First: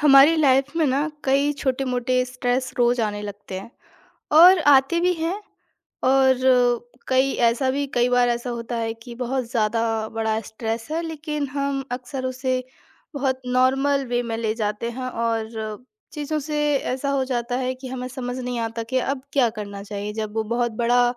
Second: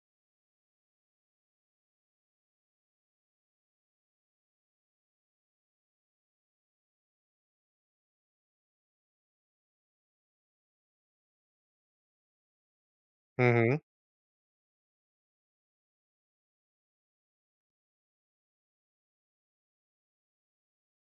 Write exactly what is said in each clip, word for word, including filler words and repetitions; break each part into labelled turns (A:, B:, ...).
A: हमारी लाइफ में ना कई छोटे मोटे स्ट्रेस रोज आने लगते हैं। और आते भी हैं। और कई ऐसा भी कई बार ऐसा होता है कि बहुत ज़्यादा बड़ा स्ट्रेस है, लेकिन हम अक्सर उसे बहुत
B: हुँ, हुँ।
A: नॉर्मल वे में ले जाते हैं। और चीज़ों से ऐसा हो जाता है कि हमें समझ नहीं आता कि अब क्या करना चाहिए, जब वो बहुत बड़ा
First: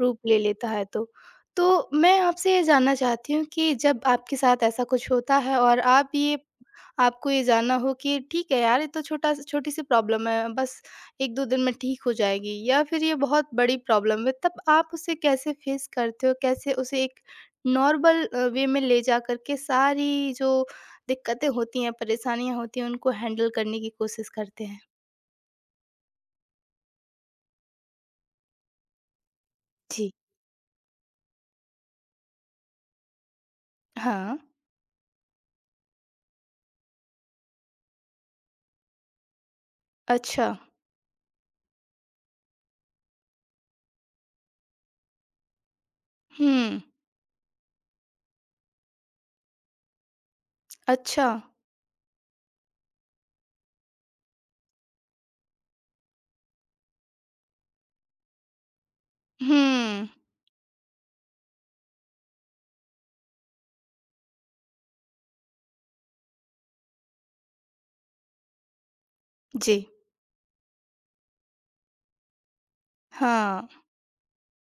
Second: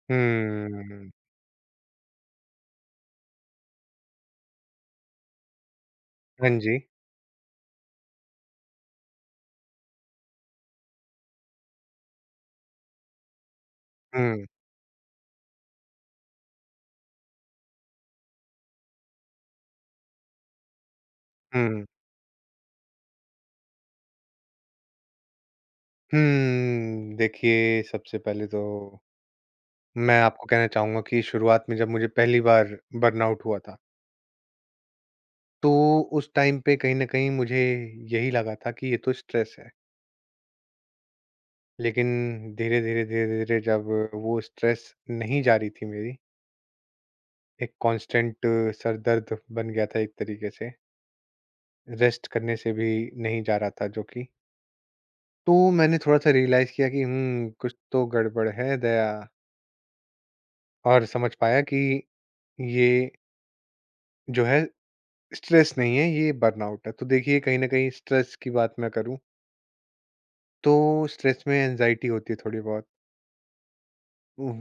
A: रूप ले लेता है तो।
B: हम्म,
A: तो मैं आपसे ये जानना चाहती हूँ कि जब आपके साथ ऐसा कुछ होता है और आप ये
B: हाँ जी।
A: आपको ये जानना हो कि ठीक है यार, ये तो छोटा छोटी सी प्रॉब्लम है, बस एक दो दिन में ठीक हो जाएगी, या फिर ये बहुत बड़ी प्रॉब्लम है,
B: हुँ,
A: तब आप उसे कैसे फेस करते हो? कैसे उसे एक नॉर्मल अ, वे में ले जाकर के सारी जो दिक्कतें होती
B: हुँ,
A: हैं, परेशानियाँ होती हैं, उनको हैंडल करने की कोशिश करते हैं?
B: हुँ। देखिए, सबसे पहले तो
A: जी।
B: मैं आपको कहना चाहूँगा कि शुरुआत में जब मुझे पहली बार बर्नआउट हुआ था,
A: हाँ।
B: तो उस टाइम पे कहीं न कहीं मुझे यही लगा था कि ये तो स्ट्रेस है।
A: अच्छा।
B: लेकिन धीरे-धीरे, धीरे-धीरे जब वो स्ट्रेस नहीं जा रही थी मेरी,
A: हुँ।
B: एक कांस्टेंट सर दर्द बन गया था एक तरीके से,
A: अच्छा।
B: रेस्ट करने से भी नहीं जा रहा था जो कि। तो मैंने थोड़ा-सा रियलाइज़ किया कि हुँ, कुछ तो गड़बड़ है दया।
A: हुँ।
B: और समझ पाया कि ये जो है स्ट्रेस नहीं है, ये बर्नआउट है। तो देखिए कहीं न कहीं स्ट्रेस की बात मैं करूँ,
A: जी।
B: तो स्ट्रेस में एंग्ज़ायटी होती है थोड़ी बहुत,
A: हाँ।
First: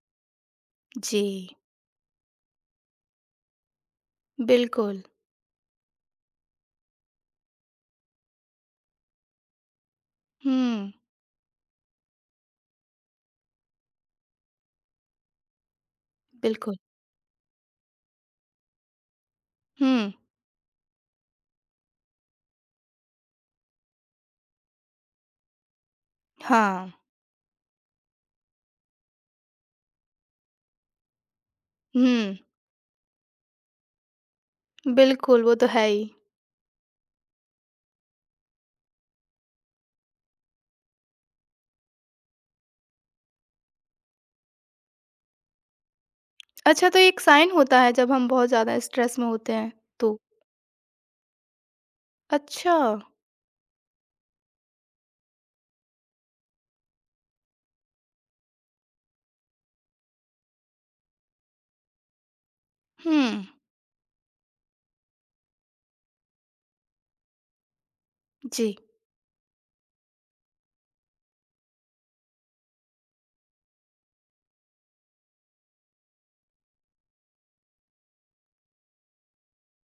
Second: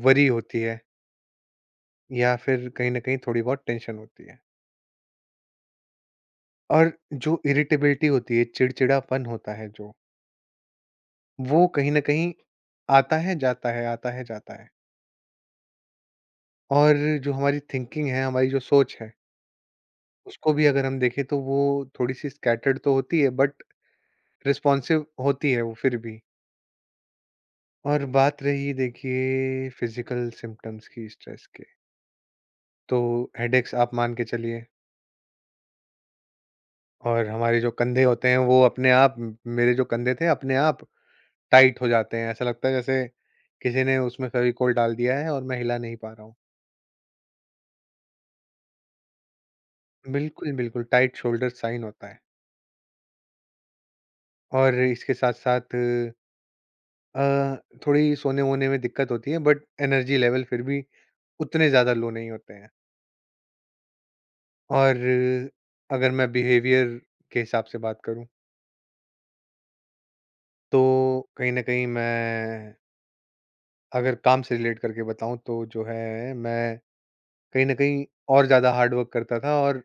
B: वरी होती है,
A: जी।
B: या फिर कहीं न कहीं थोड़ी बहुत टेंशन होती है।
A: बिल्कुल।
B: और जो इरिटेबिलिटी होती है, चिड़चिड़ापन होता है जो,
A: हुँ।
B: वो कहीं न कहीं आता है, जाता है, आता है, जाता है।
A: बिल्कुल।
B: और जो हमारी थिंकिंग है, हमारी जो सोच है,
A: हुँ।
B: उसको भी अगर हम देखें तो वो थोड़ी-सी स्कैटर्ड तो होती है, बट रिस्पॉन्सिव होती है वो फिर भी।
A: हाँ।
B: और बात रही देखिए फिज़िकल सिम्पटम्स की स्ट्रेस के,
A: हुँ।
B: तो हेडेक्स आप मान के चलिए,
A: बिल्कुल, वो तो है ही।
B: और हमारे जो कंधे होते हैं वो अपने आप म मेरे जो कंधे थे अपने आप टाइट हो जाते हैं। ऐसा लगता है जैसे किसी ने उसमें फ़ेविकोल डाल दिया है और मैं हिला नहीं पा रहा हूँ।
A: अच्छा, तो एक साइन होता है जब हम बहुत ज़्यादा स्ट्रेस में होते हैं तो?
B: बिल्कुल, बिल्कुल टाइट शोल्डर साइन होता है।
A: अच्छा।
B: और इसके साथ-साथ अ, थोड़ी सोने-वोने में दिक्कत होती है, बट एनर्जी लेवल फिर भी उतने ज़्यादा लो नहीं होते हैं।
A: हुँ।
B: और अगर मैं बिहेवियर के हिसाब से बात करूँ,
A: जी।
B: तो कहीं न कहीं मैं, अगर काम से रिलेट करके बताऊँ तो जो है, मैं कहीं न कहीं और ज़्यादा हार्ड वर्क करता था और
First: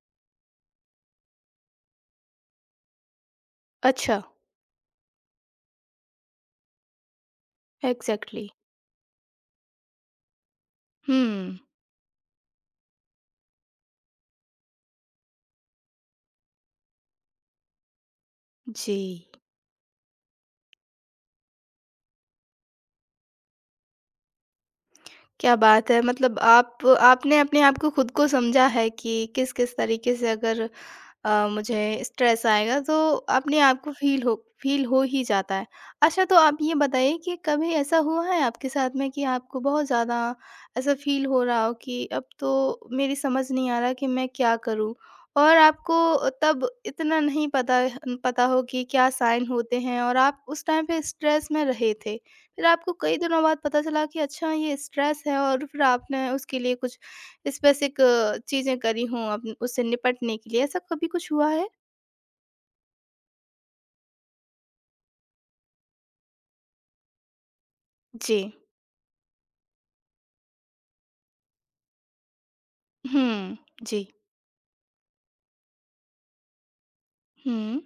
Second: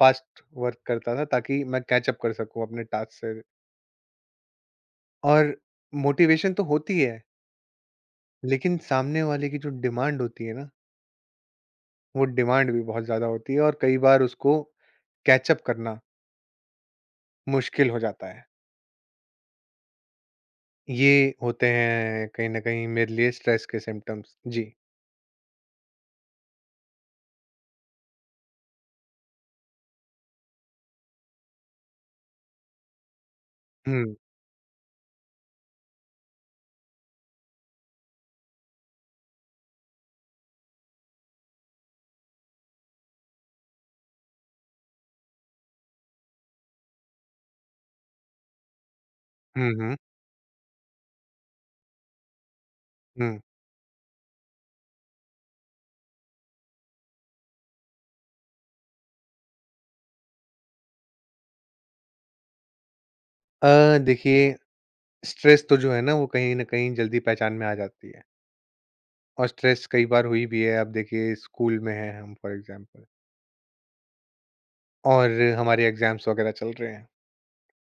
B: फ़ास्ट वर्क करता था, ताकि मैं कैच अप कर सकूँ अपने टास्क से।
A: अच्छा।
B: और मोटिवेशन तो होती है,
A: एग्ज़ैक्टली।
B: लेकिन सामने वाले की जो डिमांड होती है ना,
A: हुँ।
B: वो डिमांड भी बहुत ज़्यादा होती है और कई बार उसको कैच अप करना मुश्किल हो जाता है।
A: जी।
B: ये होते हैं कहीं न कहीं मेरे लिए स्ट्रेस के सिम्पटम्स। जी।
A: क्या बात है, मतलब आप आपने अपने आप को खुद को समझा है कि किस-किस तरीके से अगर अ, मुझे स्ट्रेस आएगा तो अपने आप को
B: हुँ।
A: फ़ील हो फ़ील हो ही जाता है। अच्छा, तो आप ये बताइए कि कभी ऐसा हुआ है आपके साथ में कि आपको बहुत ज़्यादा ऐसा फ़ील हो रहा हो कि अब तो मेरी समझ नहीं आ रहा कि मैं क्या करूँ? और आपको तब इतना नहीं पता पता हो कि क्या साइन
B: हुँ,
A: होते
B: हुँ।
A: हैं और आप उस टाइम पे स्ट्रेस में रहे थे। फिर आपको कई
B: हुँ।
A: दिनों बाद पता चला कि अच्छा, ये स्ट्रेस है, और फिर आपने उसके लिए कुछ स्पेसिक चीज़ें करी हों अब उससे निपटने के लिए, ऐसा कभी कुछ हुआ है?
B: अ, देखिए स्ट्रेस तो जो है ना, वो कहीं न कहीं जल्दी पहचान में आ जाती है।
A: जी।
B: और स्ट्रेस कई बार हुई भी है। अब देखिए, स्कूल में हैं हम फॉर एग्ज़ाम्पल,
A: हुँ। जी।
B: और हमारे एग्ज़ाम्स वग़ैरह चल रहे हैं,
A: हुँ।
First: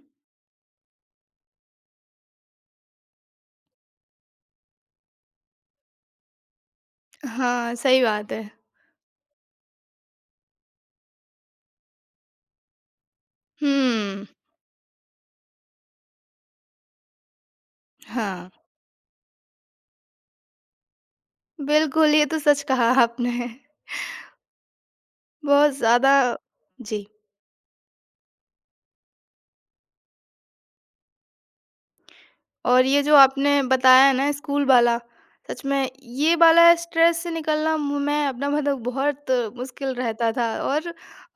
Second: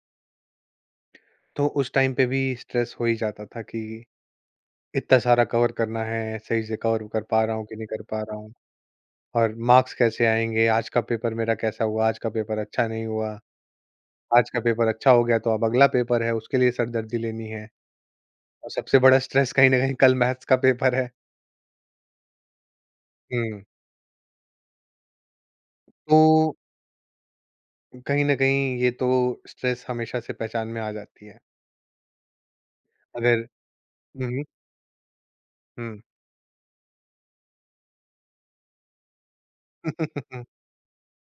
B: तो उस टाइम पे भी स्ट्रेस हो ही जाता था कि इतना सारा कवर करना है, सही से कवर कर पा रहा हूँ
A: हाँ,
B: कि नहीं
A: सही
B: कर पा
A: बात
B: रहा
A: है।
B: हूँ, और मार्क्स कैसे आएँगे? आज का पेपर मेरा कैसा हुआ? आज का पेपर अच्छा नहीं हुआ।
A: हुँ।
B: आज का पेपर अच्छा हो गया तो अब अगला पेपर है, उसके लिए सरदर्दी लेनी है।
A: हाँ।
B: और सबसे बड़ा स्ट्रेस कहीं न कहीं, कल मैथ्स का पेपर है।
A: बिल्कुल, ये तो सच कहा आपने।
B: हुँ।
A: बहुत ज़्यादा।
B: तो
A: जी।
B: कहीं न कहीं ये तो स्ट्रेस हमेशा से पहचान में आ जाती है।
A: और ये जो
B: अगर।
A: आपने बताया है ना,
B: हुँ,
A: स्कूल वाला, सच में
B: हुँ।
A: ये वाला स्ट्रेस से निकलना मु- मैं अपना मतलब बहुत मुश्किल रहता था, और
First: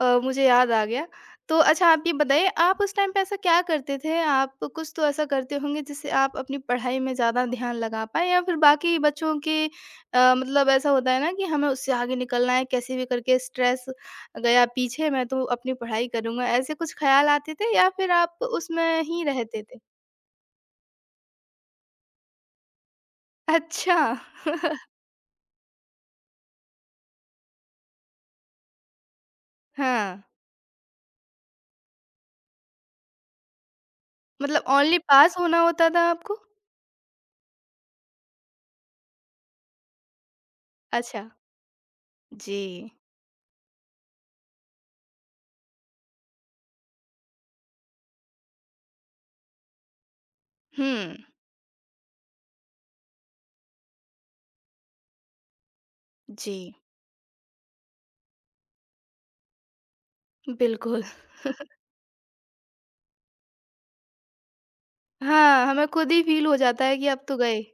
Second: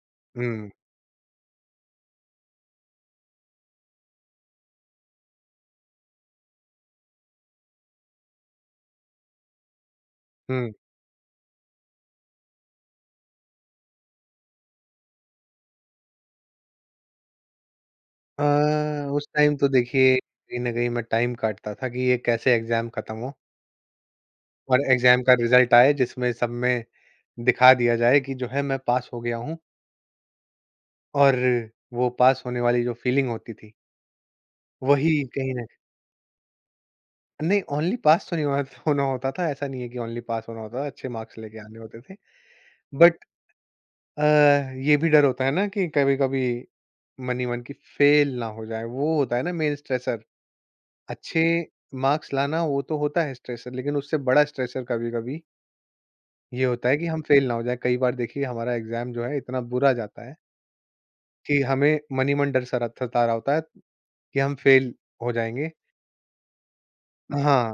A: अ, मुझे
B: हुँ,
A: याद आ गया। तो अच्छा, आप ये बताइए आप उस टाइम पे ऐसा क्या करते थे? आप कुछ तो ऐसा करते होंगे जिससे आप अपनी पढ़ाई में ज़्यादा ध्यान लगा पाएँ, या फिर बाकी बच्चों के अ, मतलब
B: हुँ।
A: ऐसा होता है ना कि हमें उससे आगे निकलना है, कैसे भी करके स्ट्रेस गया पीछे मैं तो अपनी पढ़ाई करूँगा, ऐसे कुछ ख़्याल आते थे या फिर आप
B: अ,
A: उसमें ही
B: उस टाइम
A: रहते
B: तो
A: थे?
B: देखिए कहीं न कहीं मैं टाइम काटता था कि ये कैसे एग्ज़ाम खत्म हो,
A: अच्छा।
B: और एग्ज़ाम का रिज़ल्ट आए, जिसमें सब में दिखा दिया जाए कि जो है, मैं पास हो गया हूँ।
A: हाँ,
B: और वो पास होने वाली जो फीलिंग होती थी,
A: मतलब ओनली
B: वही
A: पास
B: कहीं
A: होना
B: न,
A: होता था आपको?
B: नहीं ओनली पास तो नहीं होना होना होता था, ऐसा नहीं है कि ओनली पास होना होता था, अच्छे
A: अच्छा।
B: मार्क्स लेके आने होते थे।
A: जी।
B: बट अ, ये भी डर होता है ना कि कभी-कभी मनी मन की फेल ना हो जाए, वो होता है ना मेन स्ट्रेसर।
A: हुँ।
B: अच्छे मार्क्स लाना वो तो होता है स्ट्रेसर, लेकिन उससे बड़ा स्ट्रेसर कभी कभी ये
A: जी।
B: होता है कि हम फेल ना हो जाए। कई बार देखिए हमारा एग्जाम जो है इतना बुरा जाता है
A: बिल्कुल।
B: कि हमें मनी मन डर सरा सता रहा होता है कि हम फेल हो
A: हाँ,
B: जाएंगे।
A: हमें खुद ही फ़ील हो जाता है कि अब तो गए।
B: हाँ।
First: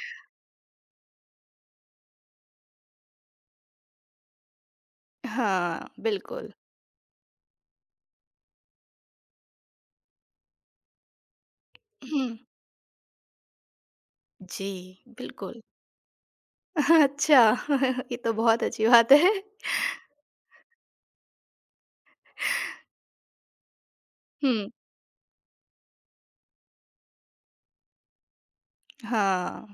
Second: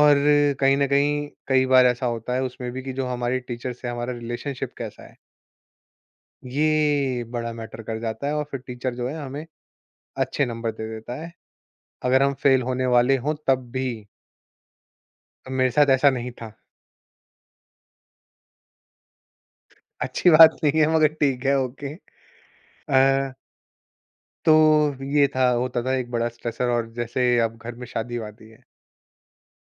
B: और कहीं ना कहीं कई बार ऐसा होता है उसमें भी कि जो हमारे टीचर से हमारा रिलेशनशिप कैसा है,
A: हाँ, बिल्कुल।
B: ये बड़ा मैटर कर जाता है, और फिर टीचर जो है हमें अच्छे नंबर दे देता है अगर हम
A: हुँ।
B: फेल होने वाले हों तब भी।
A: जी। बिल्कुल।
B: मेरे साथ ऐसा नहीं था।
A: अच्छा, ये तो बहुत अच्छी बात है।
B: अच्छी बात नहीं है मगर ठीक है, ओके। अ, तो
A: हुँ।
B: ये था, होता था एक बड़ा स्ट्रेसर। और जैसे अब घर में शादी-वादी है।
A: हाँ,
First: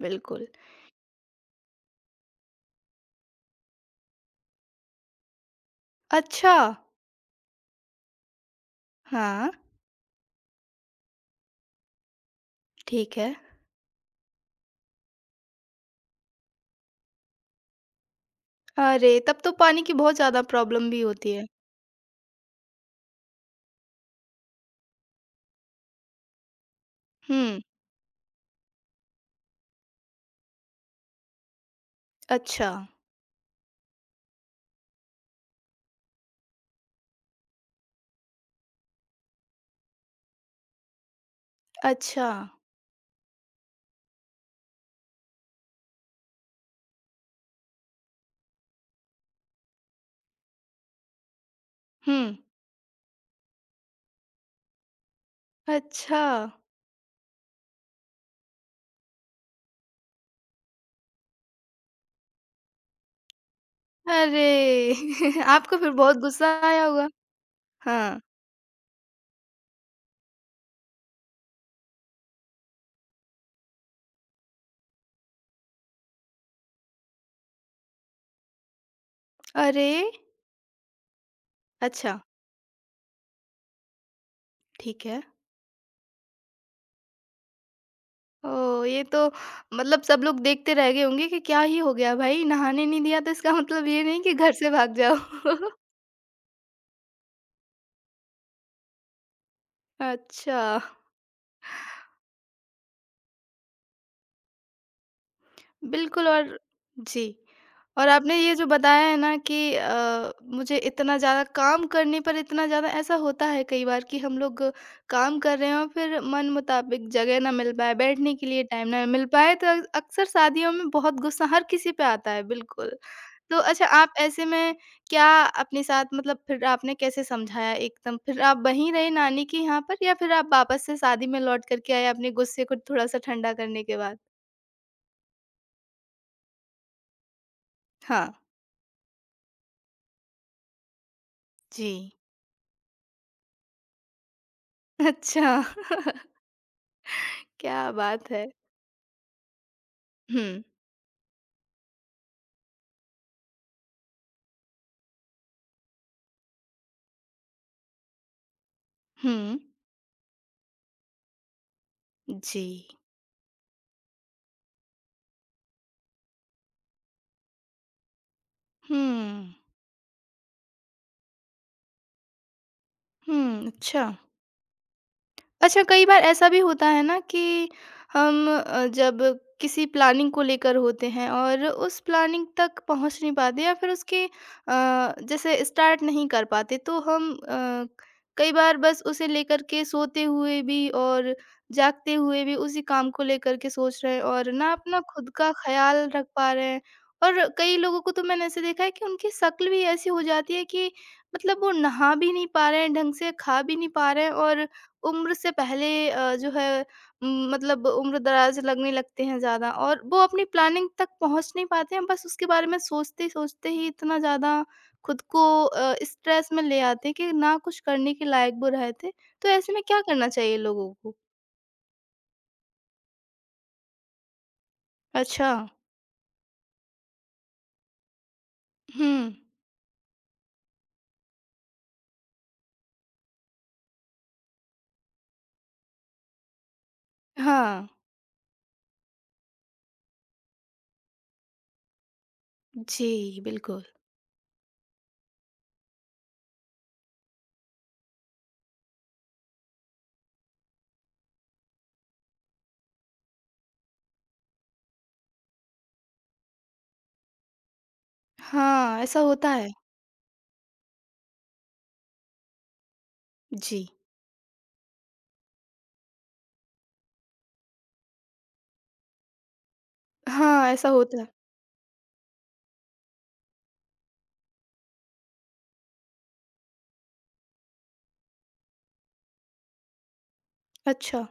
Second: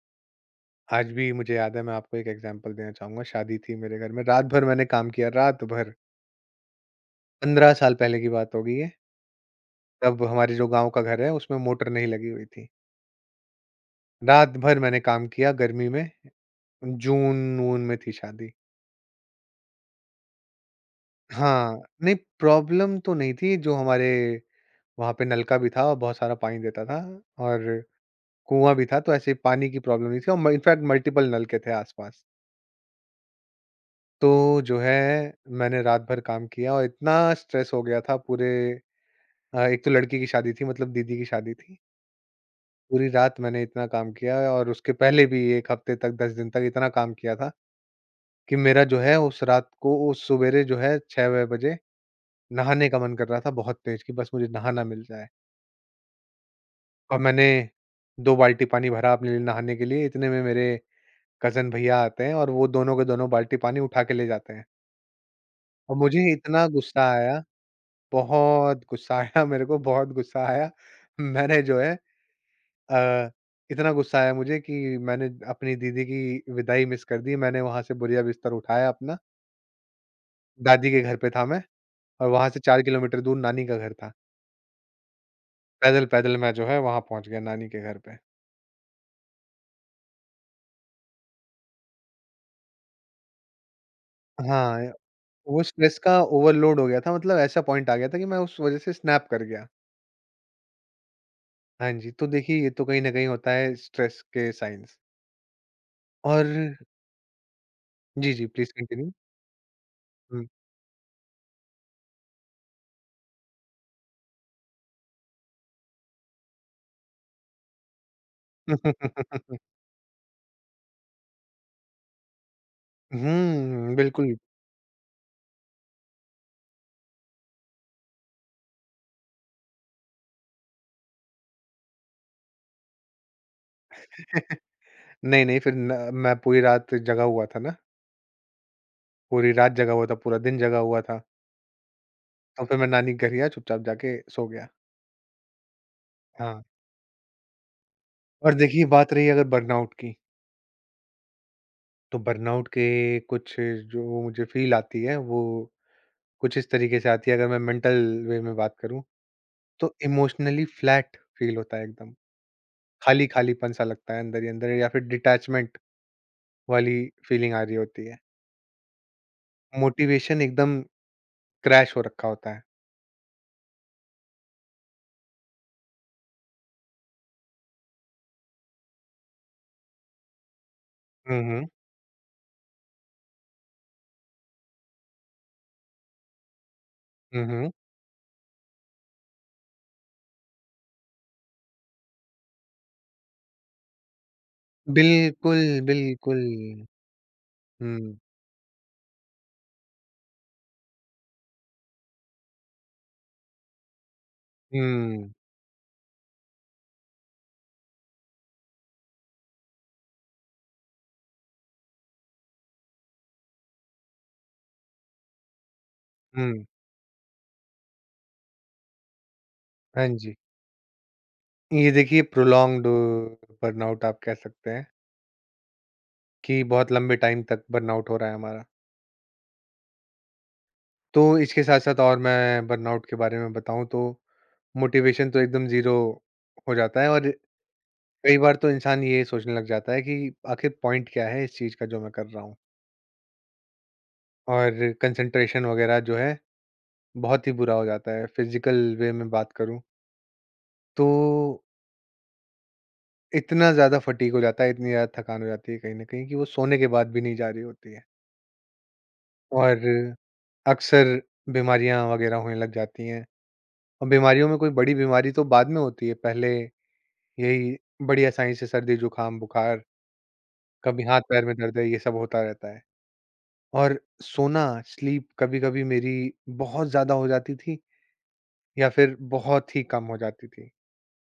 A: बिल्कुल।
B: आज भी मुझे याद है, मैं आपको एक एग्ज़ाम्पल देना चाहूँगा, शादी थी मेरे घर में, रात भर मैंने काम किया, रात भर।
A: अच्छा।
B: पंद्रह साल पहले की बात होगी ये।
A: हाँ,
B: तब हमारे जो गाँव का घर है उसमें मोटर नहीं लगी हुई थी।
A: ठीक है।
B: रात भर मैंने काम किया गर्मी में, जून-वून में थी शादी।
A: अरे, तब तो पानी की बहुत ज़्यादा प्रॉब्लम भी होती है।
B: हाँ, नहीं प्रॉब्लम तो नहीं थी, जो हमारे वहाँ पे नलका भी था और बहुत सारा पानी देता था,
A: हुँ।
B: और कुआँ भी था तो ऐसे पानी की प्रॉब्लम नहीं थी, और इनफैक्ट मल्टीपल नल के थे आसपास।
A: अच्छा।
B: तो जो है, मैंने रात भर काम किया और इतना स्ट्रेस हो गया था पूरे, अ, एक तो लड़की की शादी थी, मतलब दीदी की शादी थी।
A: अच्छा।
B: पूरी रात मैंने इतना काम किया और उसके पहले भी एक हफ्ते तक, दस दिन तक इतना काम किया था कि मेरा जो है उस रात को, उस सुबेरे जो है छह छह बजे
A: हुँ।
B: नहाने का मन कर रहा था बहुत तेज़, कि बस मुझे नहाना मिल जाए।
A: अच्छा।
B: और मैंने दो बाल्टी पानी भरा अपने लिए नहाने के लिए, इतने में मेरे कज़न भैया आते हैं और वो दोनों के दोनों बाल्टी पानी उठा के ले जाते हैं।
A: अरे! आपको फिर
B: और
A: बहुत
B: मुझे
A: गुस्सा
B: इतना
A: आया होगा।
B: गुस्सा आया,
A: हाँ।
B: बहुत गुस्सा आया, मेरे को बहुत गुस्सा आया। मैंने जो है अ, इतना गुस्सा आया मुझे कि मैंने अपनी दीदी की विदाई मिस कर दी। मैंने वहाँ से बोरिया-बिस्तर उठाया अपना,
A: अरे!
B: दादी के घर पे था मैं,
A: अच्छा।
B: और वहाँ से चार किलोमीटर दूर नानी का घर था।
A: ठीक है।
B: पैदल-पैदल मैं जो है वहाँ पहुँच गया नानी के घर पे।
A: ओह! ये तो मतलब सब लोग देखते रह गए होंगे कि क्या ही हो गया भाई, नहाने नहीं दिया तो इसका मतलब ये नहीं कि घर से
B: हाँ,
A: भाग जाओ।
B: वो स्ट्रेस का ओवरलोड हो गया था, मतलब ऐसा पॉइंट आ गया था कि मैं उस वज़ह से स्नैप कर गया।
A: अच्छा।
B: हाँ जी, तो देखिए ये तो कहीं न कहीं होता है स्ट्रेस के साइन्स।
A: बिल्कुल।
B: और।
A: और जी। और
B: जी,
A: आपने
B: जी,
A: ये जो
B: प्लीज़
A: बताया
B: कंटिन्यू।
A: है ना कि अ,
B: हुँ।
A: मुझे इतना ज़्यादा काम करने पर इतना ज़्यादा ऐसा होता है कई बार कि हम लोग काम कर रहे हैं और फिर मन मुताबिक जगह ना मिल पाए, बैठने के लिए टाइम ना मिल पाए
B: हुँ,
A: तो अक्सर शादियों में बहुत गुस्सा हर किसी पे आता है, बिल्कुल। तो अच्छा, आप
B: बिल्कुल।
A: ऐसे में क्या अपने साथ मतलब फिर आपने कैसे समझाया एकदम? फिर आप वहीं रहे नानी के यहाँ पर, या फिर आप वापस से शादी में लौट कर के आए अपने गुस्से को थोड़ा-सा ठंडा करने के बाद?
B: नहीं, नहीं फिर न मैं पूरी रात जगा हुआ था ना,
A: हाँ।
B: पूरी रात जगा हुआ था, पूरा दिन जगा हुआ था,
A: जी।
B: तो फिर मैं नानी के घर गया, चुपचाप जाके सो गया।
A: अच्छा।
B: हाँ,
A: क्या बात है!
B: और देखिए बात रही अगर बर्नआउट की,
A: हुँ।
B: तो बर्नआउट के कुछ जो मुझे फ़ील आती है, वो कुछ इस तरीके से आती है। अगर मैं मेंटल वे में बात करूँ,
A: हुँ।
B: तो इमोशनली फ्लैट फ़ील होता है एकदम।
A: जी।
B: खाली-खालीपन सा लगता है अंदर ही अंदर, या फिर डिटैचमेंट वाली फीलिंग आ रही होती है।
A: हुँ।
B: मोटिवेशन एकदम क्रैश हो रखा होता है।
A: हुँ। अच्छा। अच्छा, कई बार ऐसा भी होता है ना कि हम अ, जब किसी प्लानिंग को लेकर होते हैं
B: हुँ,
A: और
B: हुँ।
A: उस प्लानिंग तक पहुंच नहीं पाते, या फिर उसके अ, जैसे स्टार्ट नहीं कर पाते, तो हम
B: हुँ, हुँ।
A: अ, कई बार बस उसे लेकर के सोते हुए भी और जागते हुए भी उसी काम को लेकर के सोच रहे हैं, और ना अपना खुद का
B: बिल्कुल,
A: ख्याल रख
B: बिल्कुल।
A: पा रहे हैं, और कई लोगों को
B: हुँ।
A: तो मैंने ऐसे देखा है कि उनकी शक्ल भी ऐसी हो जाती है कि मतलब वो नहा भी नहीं पा रहे हैं, ढंग से खा भी नहीं पा रहे हैं, और
B: हुँ,
A: उम्र से पहले अ, जो है उम, मतलब उम्र-दराज़ लगने लगते हैं ज़्यादा, और वो अपनी प्लानिंग तक पहुँच नहीं पाते हैं, बस उसके बारे में सोचते-सोचते ही इतना ज़्यादा खुद को अ, स्ट्रेस में
B: हुँ।
A: ले आते हैं कि ना कुछ करने के लायक वो रहते। तो ऐसे में क्या
B: हाँ
A: करना
B: जी।
A: चाहिए लोगों को?
B: ये देखिए प्रोलॉन्ग्ड बर्नआउट आप कह सकते हैं,
A: अच्छा।
B: कि बहुत लंबे टाइम तक बर्नआउट हो रहा है हमारा।
A: हुँ।
B: तो इसके साथ-साथ, और मैं बर्नआउट के बारे में बताऊँ तो, मोटिवेशन तो एकदम ज़ीरो हो जाता है, और
A: हाँ।
B: कई बार तो इंसान ये सोचने लग जाता है कि आखिर पॉइंट क्या है इस चीज़ का जो मैं कर रहा हूँ?
A: जी, बिल्कुल।
B: और कंसंट्रेशन वगैरह जो है बहुत ही बुरा हो जाता है। फ़िज़िकल वे में बात करूँ, तो इतना ज़्यादा फटीग हो जाता है, इतनी ज़्यादा थकान हो जाती है कहीं न कहीं, कि वो सोने के बाद भी नहीं जा रही होती है।
A: हाँ, ऐसा होता है।
B: और अक्सर बीमारियाँ वगैरह होने लग जाती हैं,
A: जी।
B: और बीमारियों में कोई बड़ी बीमारी तो बाद में होती है, पहले यही बड़ी आसानी से सर्दी, जुकाम, बुखार,
A: हाँ, ऐसा
B: कभी
A: होता है।
B: हाथ-पैर में दर्द है, ये सब होता रहता है। और सोना, स्लीप कभी-कभी मेरी बहुत ज़्यादा हो जाती थी, या फिर बहुत ही कम हो जाती थी।
A: अच्छा।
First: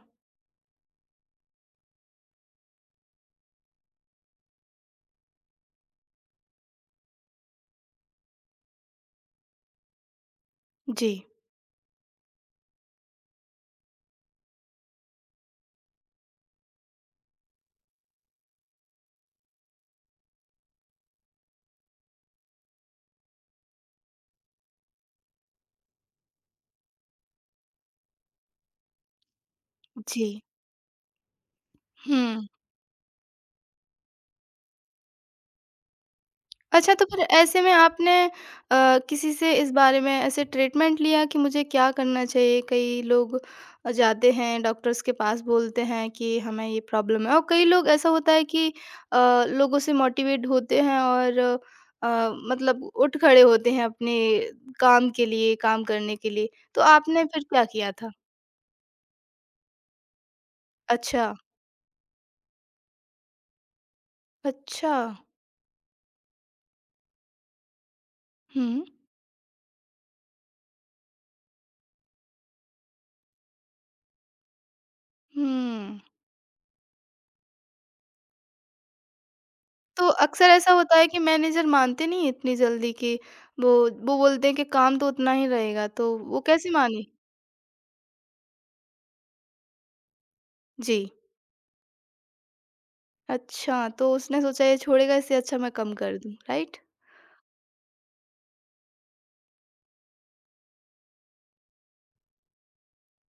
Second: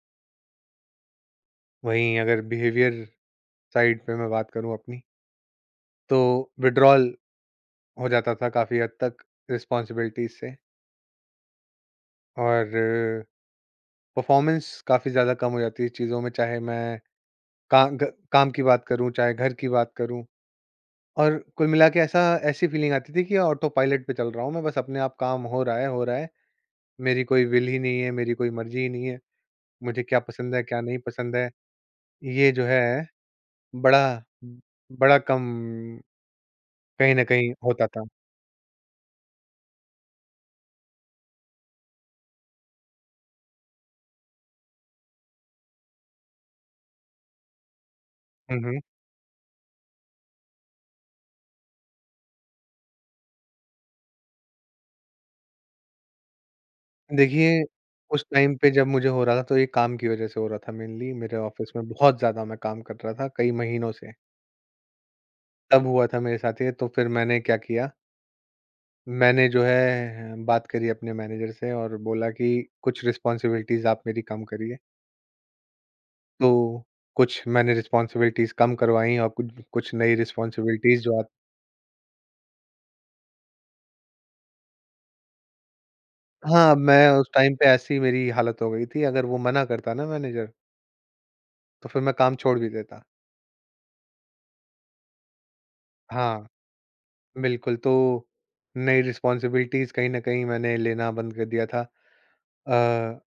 B: वहीं अगर बिहेवियर साइड पे मैं बात करूँ अपनी, तो विथड्रॉल हो जाता था काफ़ी हद तक रिस्पॉन्सिबिलिटीज़ से।
A: जी।
B: और परफॉर्मेंस काफ़ी ज़्यादा कम हो जाती है चीज़ों में, चाहे मैं का ग काम की बात करूँ, चाहे घर की बात करूँ। और कुल मिला के ऐसा ऐसी फीलिंग आती थी कि ऑटो पायलट पे चल रहा हूँ मैं, बस अपने आप काम हो रहा है, हो रहा है। मेरी कोई विल ही नहीं है, मेरी कोई मर्ज़ी ही नहीं है। मुझे क्या
A: जी।
B: पसंद है, क्या नहीं पसंद है,
A: हुँ।
B: ये जो है बड़ा, बड़ा कम
A: अच्छा, तो
B: कहीं
A: फिर
B: न कहीं
A: ऐसे में
B: होता था।
A: आपने अ, किसी से इस बारे में ऐसे ट्रीटमेंट लिया कि मुझे क्या करना चाहिए? कई लोग अ, जाते हैं डॉक्टर्स के पास, बोलते हैं कि हमें ये प्रॉब्लम है, और कई लोग ऐसा होता है
B: हुँ,
A: कि
B: हुँ।
A: अ, लोगों से मोटिवेट होते हैं और अ, मतलब उठ खड़े होते हैं अपने काम के लिए, काम करने के लिए। तो आपने फिर
B: देखिए,
A: क्या किया था?
B: उस टाइम पे जब मुझे हो रहा था, तो ये काम की वज़ह से हो रहा था मेनली,
A: अच्छा।
B: मेरे ऑफ़िस में बहुत ज़्यादा मैं काम कर रहा था कई महीनों से।
A: अच्छा।
B: तब हुआ था मेरे साथ ये, तो फिर मैंने क्या किया,
A: हुँ।
B: मैंने जो है बात करी अपने मैनेजर से और बोला कि कुछ रिस्पॉन्सिबिलिटीज़ आप मेरी कम करिए।
A: हुँ।
B: तो कुछ मैंने रिस्पॉन्सिबिलिटीज़ कम करवाई और कुछ कुछ
A: तो
B: नई
A: अक्सर ऐसा होता
B: रिस्पॉन्सिबिलिटीज़
A: है कि
B: जो।
A: मैनेजर मानते नहीं हैं इतनी जल्दी कि वो वो बोलते हैं कि काम तो उतना ही रहेगा, तो वो कैसे
B: हाँ,
A: माने?
B: मैं उस टाइम पे ऐसी मेरी हालत हो गई थी, अगर वो मना करता ना मैनेजर,
A: जी।
B: तो फिर मैं काम छोड़ भी देता।
A: अच्छा, तो उसने सोचा ये छोड़ेगा, इससे अच्छा मैं कम कर दूँ,
B: हाँ,
A: राइट?
B: बिल्कुल, तो नई रिस्पॉन्सिबिलिटीज़ कहीं न कहीं मैंने लेना बंद कर दिया था। अ,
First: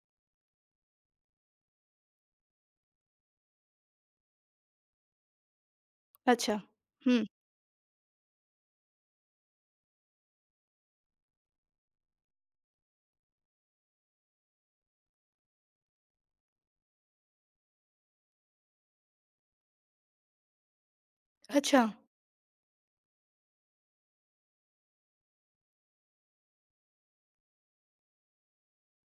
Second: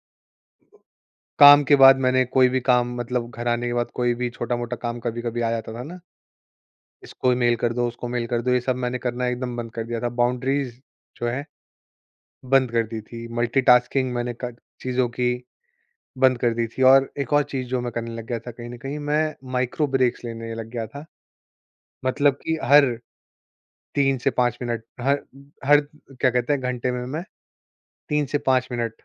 B: काम के बाद मैंने कोई भी काम, मतलब घर आने के बाद कोई भी छोटा-मोटा काम कभी-कभी आ जाता था ना,
A: अच्छा। हुँ।
B: इसको मेल कर दो, उसको मेल कर दो, ये सब मैंने करना एकदम बंद कर दिया था। बाउंड्रीज़ जो है, बंद कर दी थी। मल्टीटास्किंग मैंने क चीज़ों की बंद कर दी थी। और एक और चीज़ जो मैं करने लग गया था कहीं न कहीं, मैं माइक्रो ब्रेक्स लेने लग गया था।
A: अच्छा,
B: मतलब कि हर तीन से पाँच मिनट, हर हर क्या कहते हैं, घंटे में मैं तीन से पाँच मिनट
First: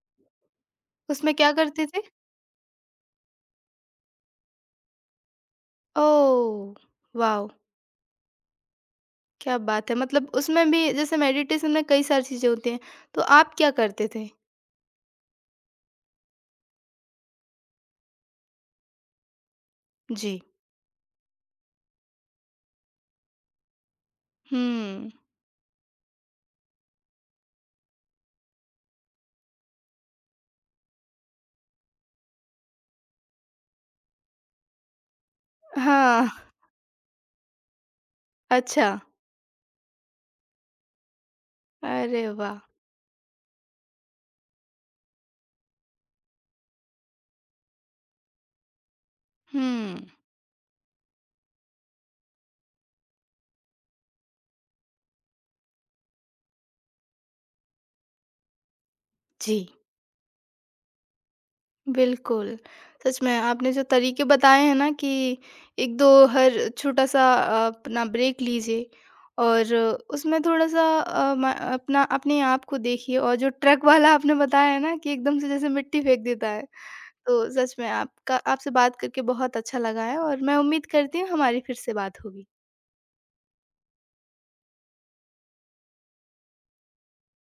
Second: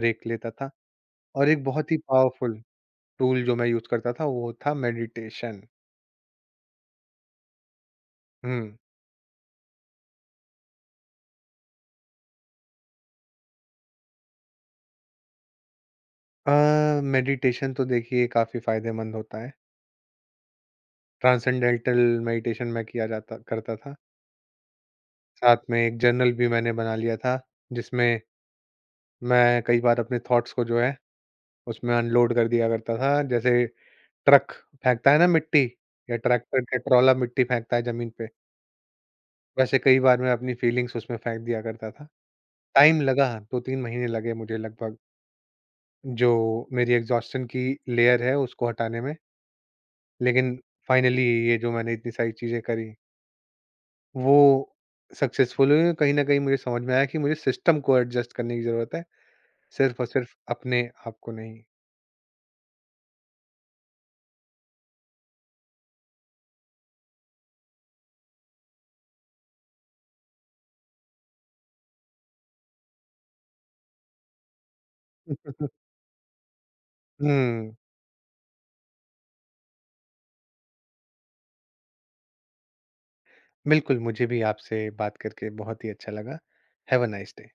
B: ब्रेक लेता था।
A: उसमें
B: और
A: क्या
B: एक
A: करते
B: बहुत ही
A: थे?
B: पावरफुल टूल जो मैं यूज़ करता था, वो था मेडिटेशन।
A: ओह! वॉव!
B: हुँ।
A: क्या बात है! मतलब उसमें भी जैसे मेडिटेशन में कई सारी चीज़ें होती हैं, तो आप क्या करते थे?
B: अ, मेडिटेशन तो देखिए काफ़ी फ़ायदेमंद होता है।
A: जी।
B: ट्रांसेंडेंटल मेडिटेशन मैं किया जाता करता था।
A: हुँ।
B: साथ में एक जर्नल भी मैंने बना लिया था, जिसमें मैं कई बार अपने थॉट्स को जो है उसमें अनलोड कर दिया करता था। जैसे ट्रक फेंकता है ना मिट्टी, या
A: हाँ,
B: ट्रैक्टर का ट्रॉला मिट्टी फेंकता है जमीन पे,
A: अच्छा।
B: वैसे कई बार मैं अपनी फीलिंग्स उसमें फेंक दिया करता था।
A: अरे वाह!
B: टाइम लगा, दो तीन महीने लगे मुझे लगभग, जो मेरी एग्ज़ॉस्शन की लेयर है उसको हटाने में,
A: हुँ।
B: लेकिन फाइनली ये जो मैंने इतनी सारी चीज़ें करी, वो सक्सेसफुल हुई, और कहीं न कहीं मुझे समझ में आया कि मुझे सिस्टम को एडजस्ट करने की ज़रूरत है,
A: जी।
B: सिर्फ़ और सिर्फ़ अपने आप को नहीं।
A: बिल्कुल, सच में आपने जो तरीके बताए हैं ना कि एक दो हर छोटा-सा अ, अपना ब्रेक लीजिए और उसमें थोड़ा-सा अ, म अपना अपने आप को देखिए, और जो ट्रक वाला आपने बताया है ना कि एकदम से जैसे मिट्टी फेंक देता है, तो
B: हुँ,
A: सच में आपका आपसे बात करके बहुत अच्छा लगा है, और मैं उम्मीद करती हूँ हमारी फिर से बात होगी।
B: बिल्कुल मुझे भी आपसे बात करके बहुत ही अच्छा लगा। Have a nice day.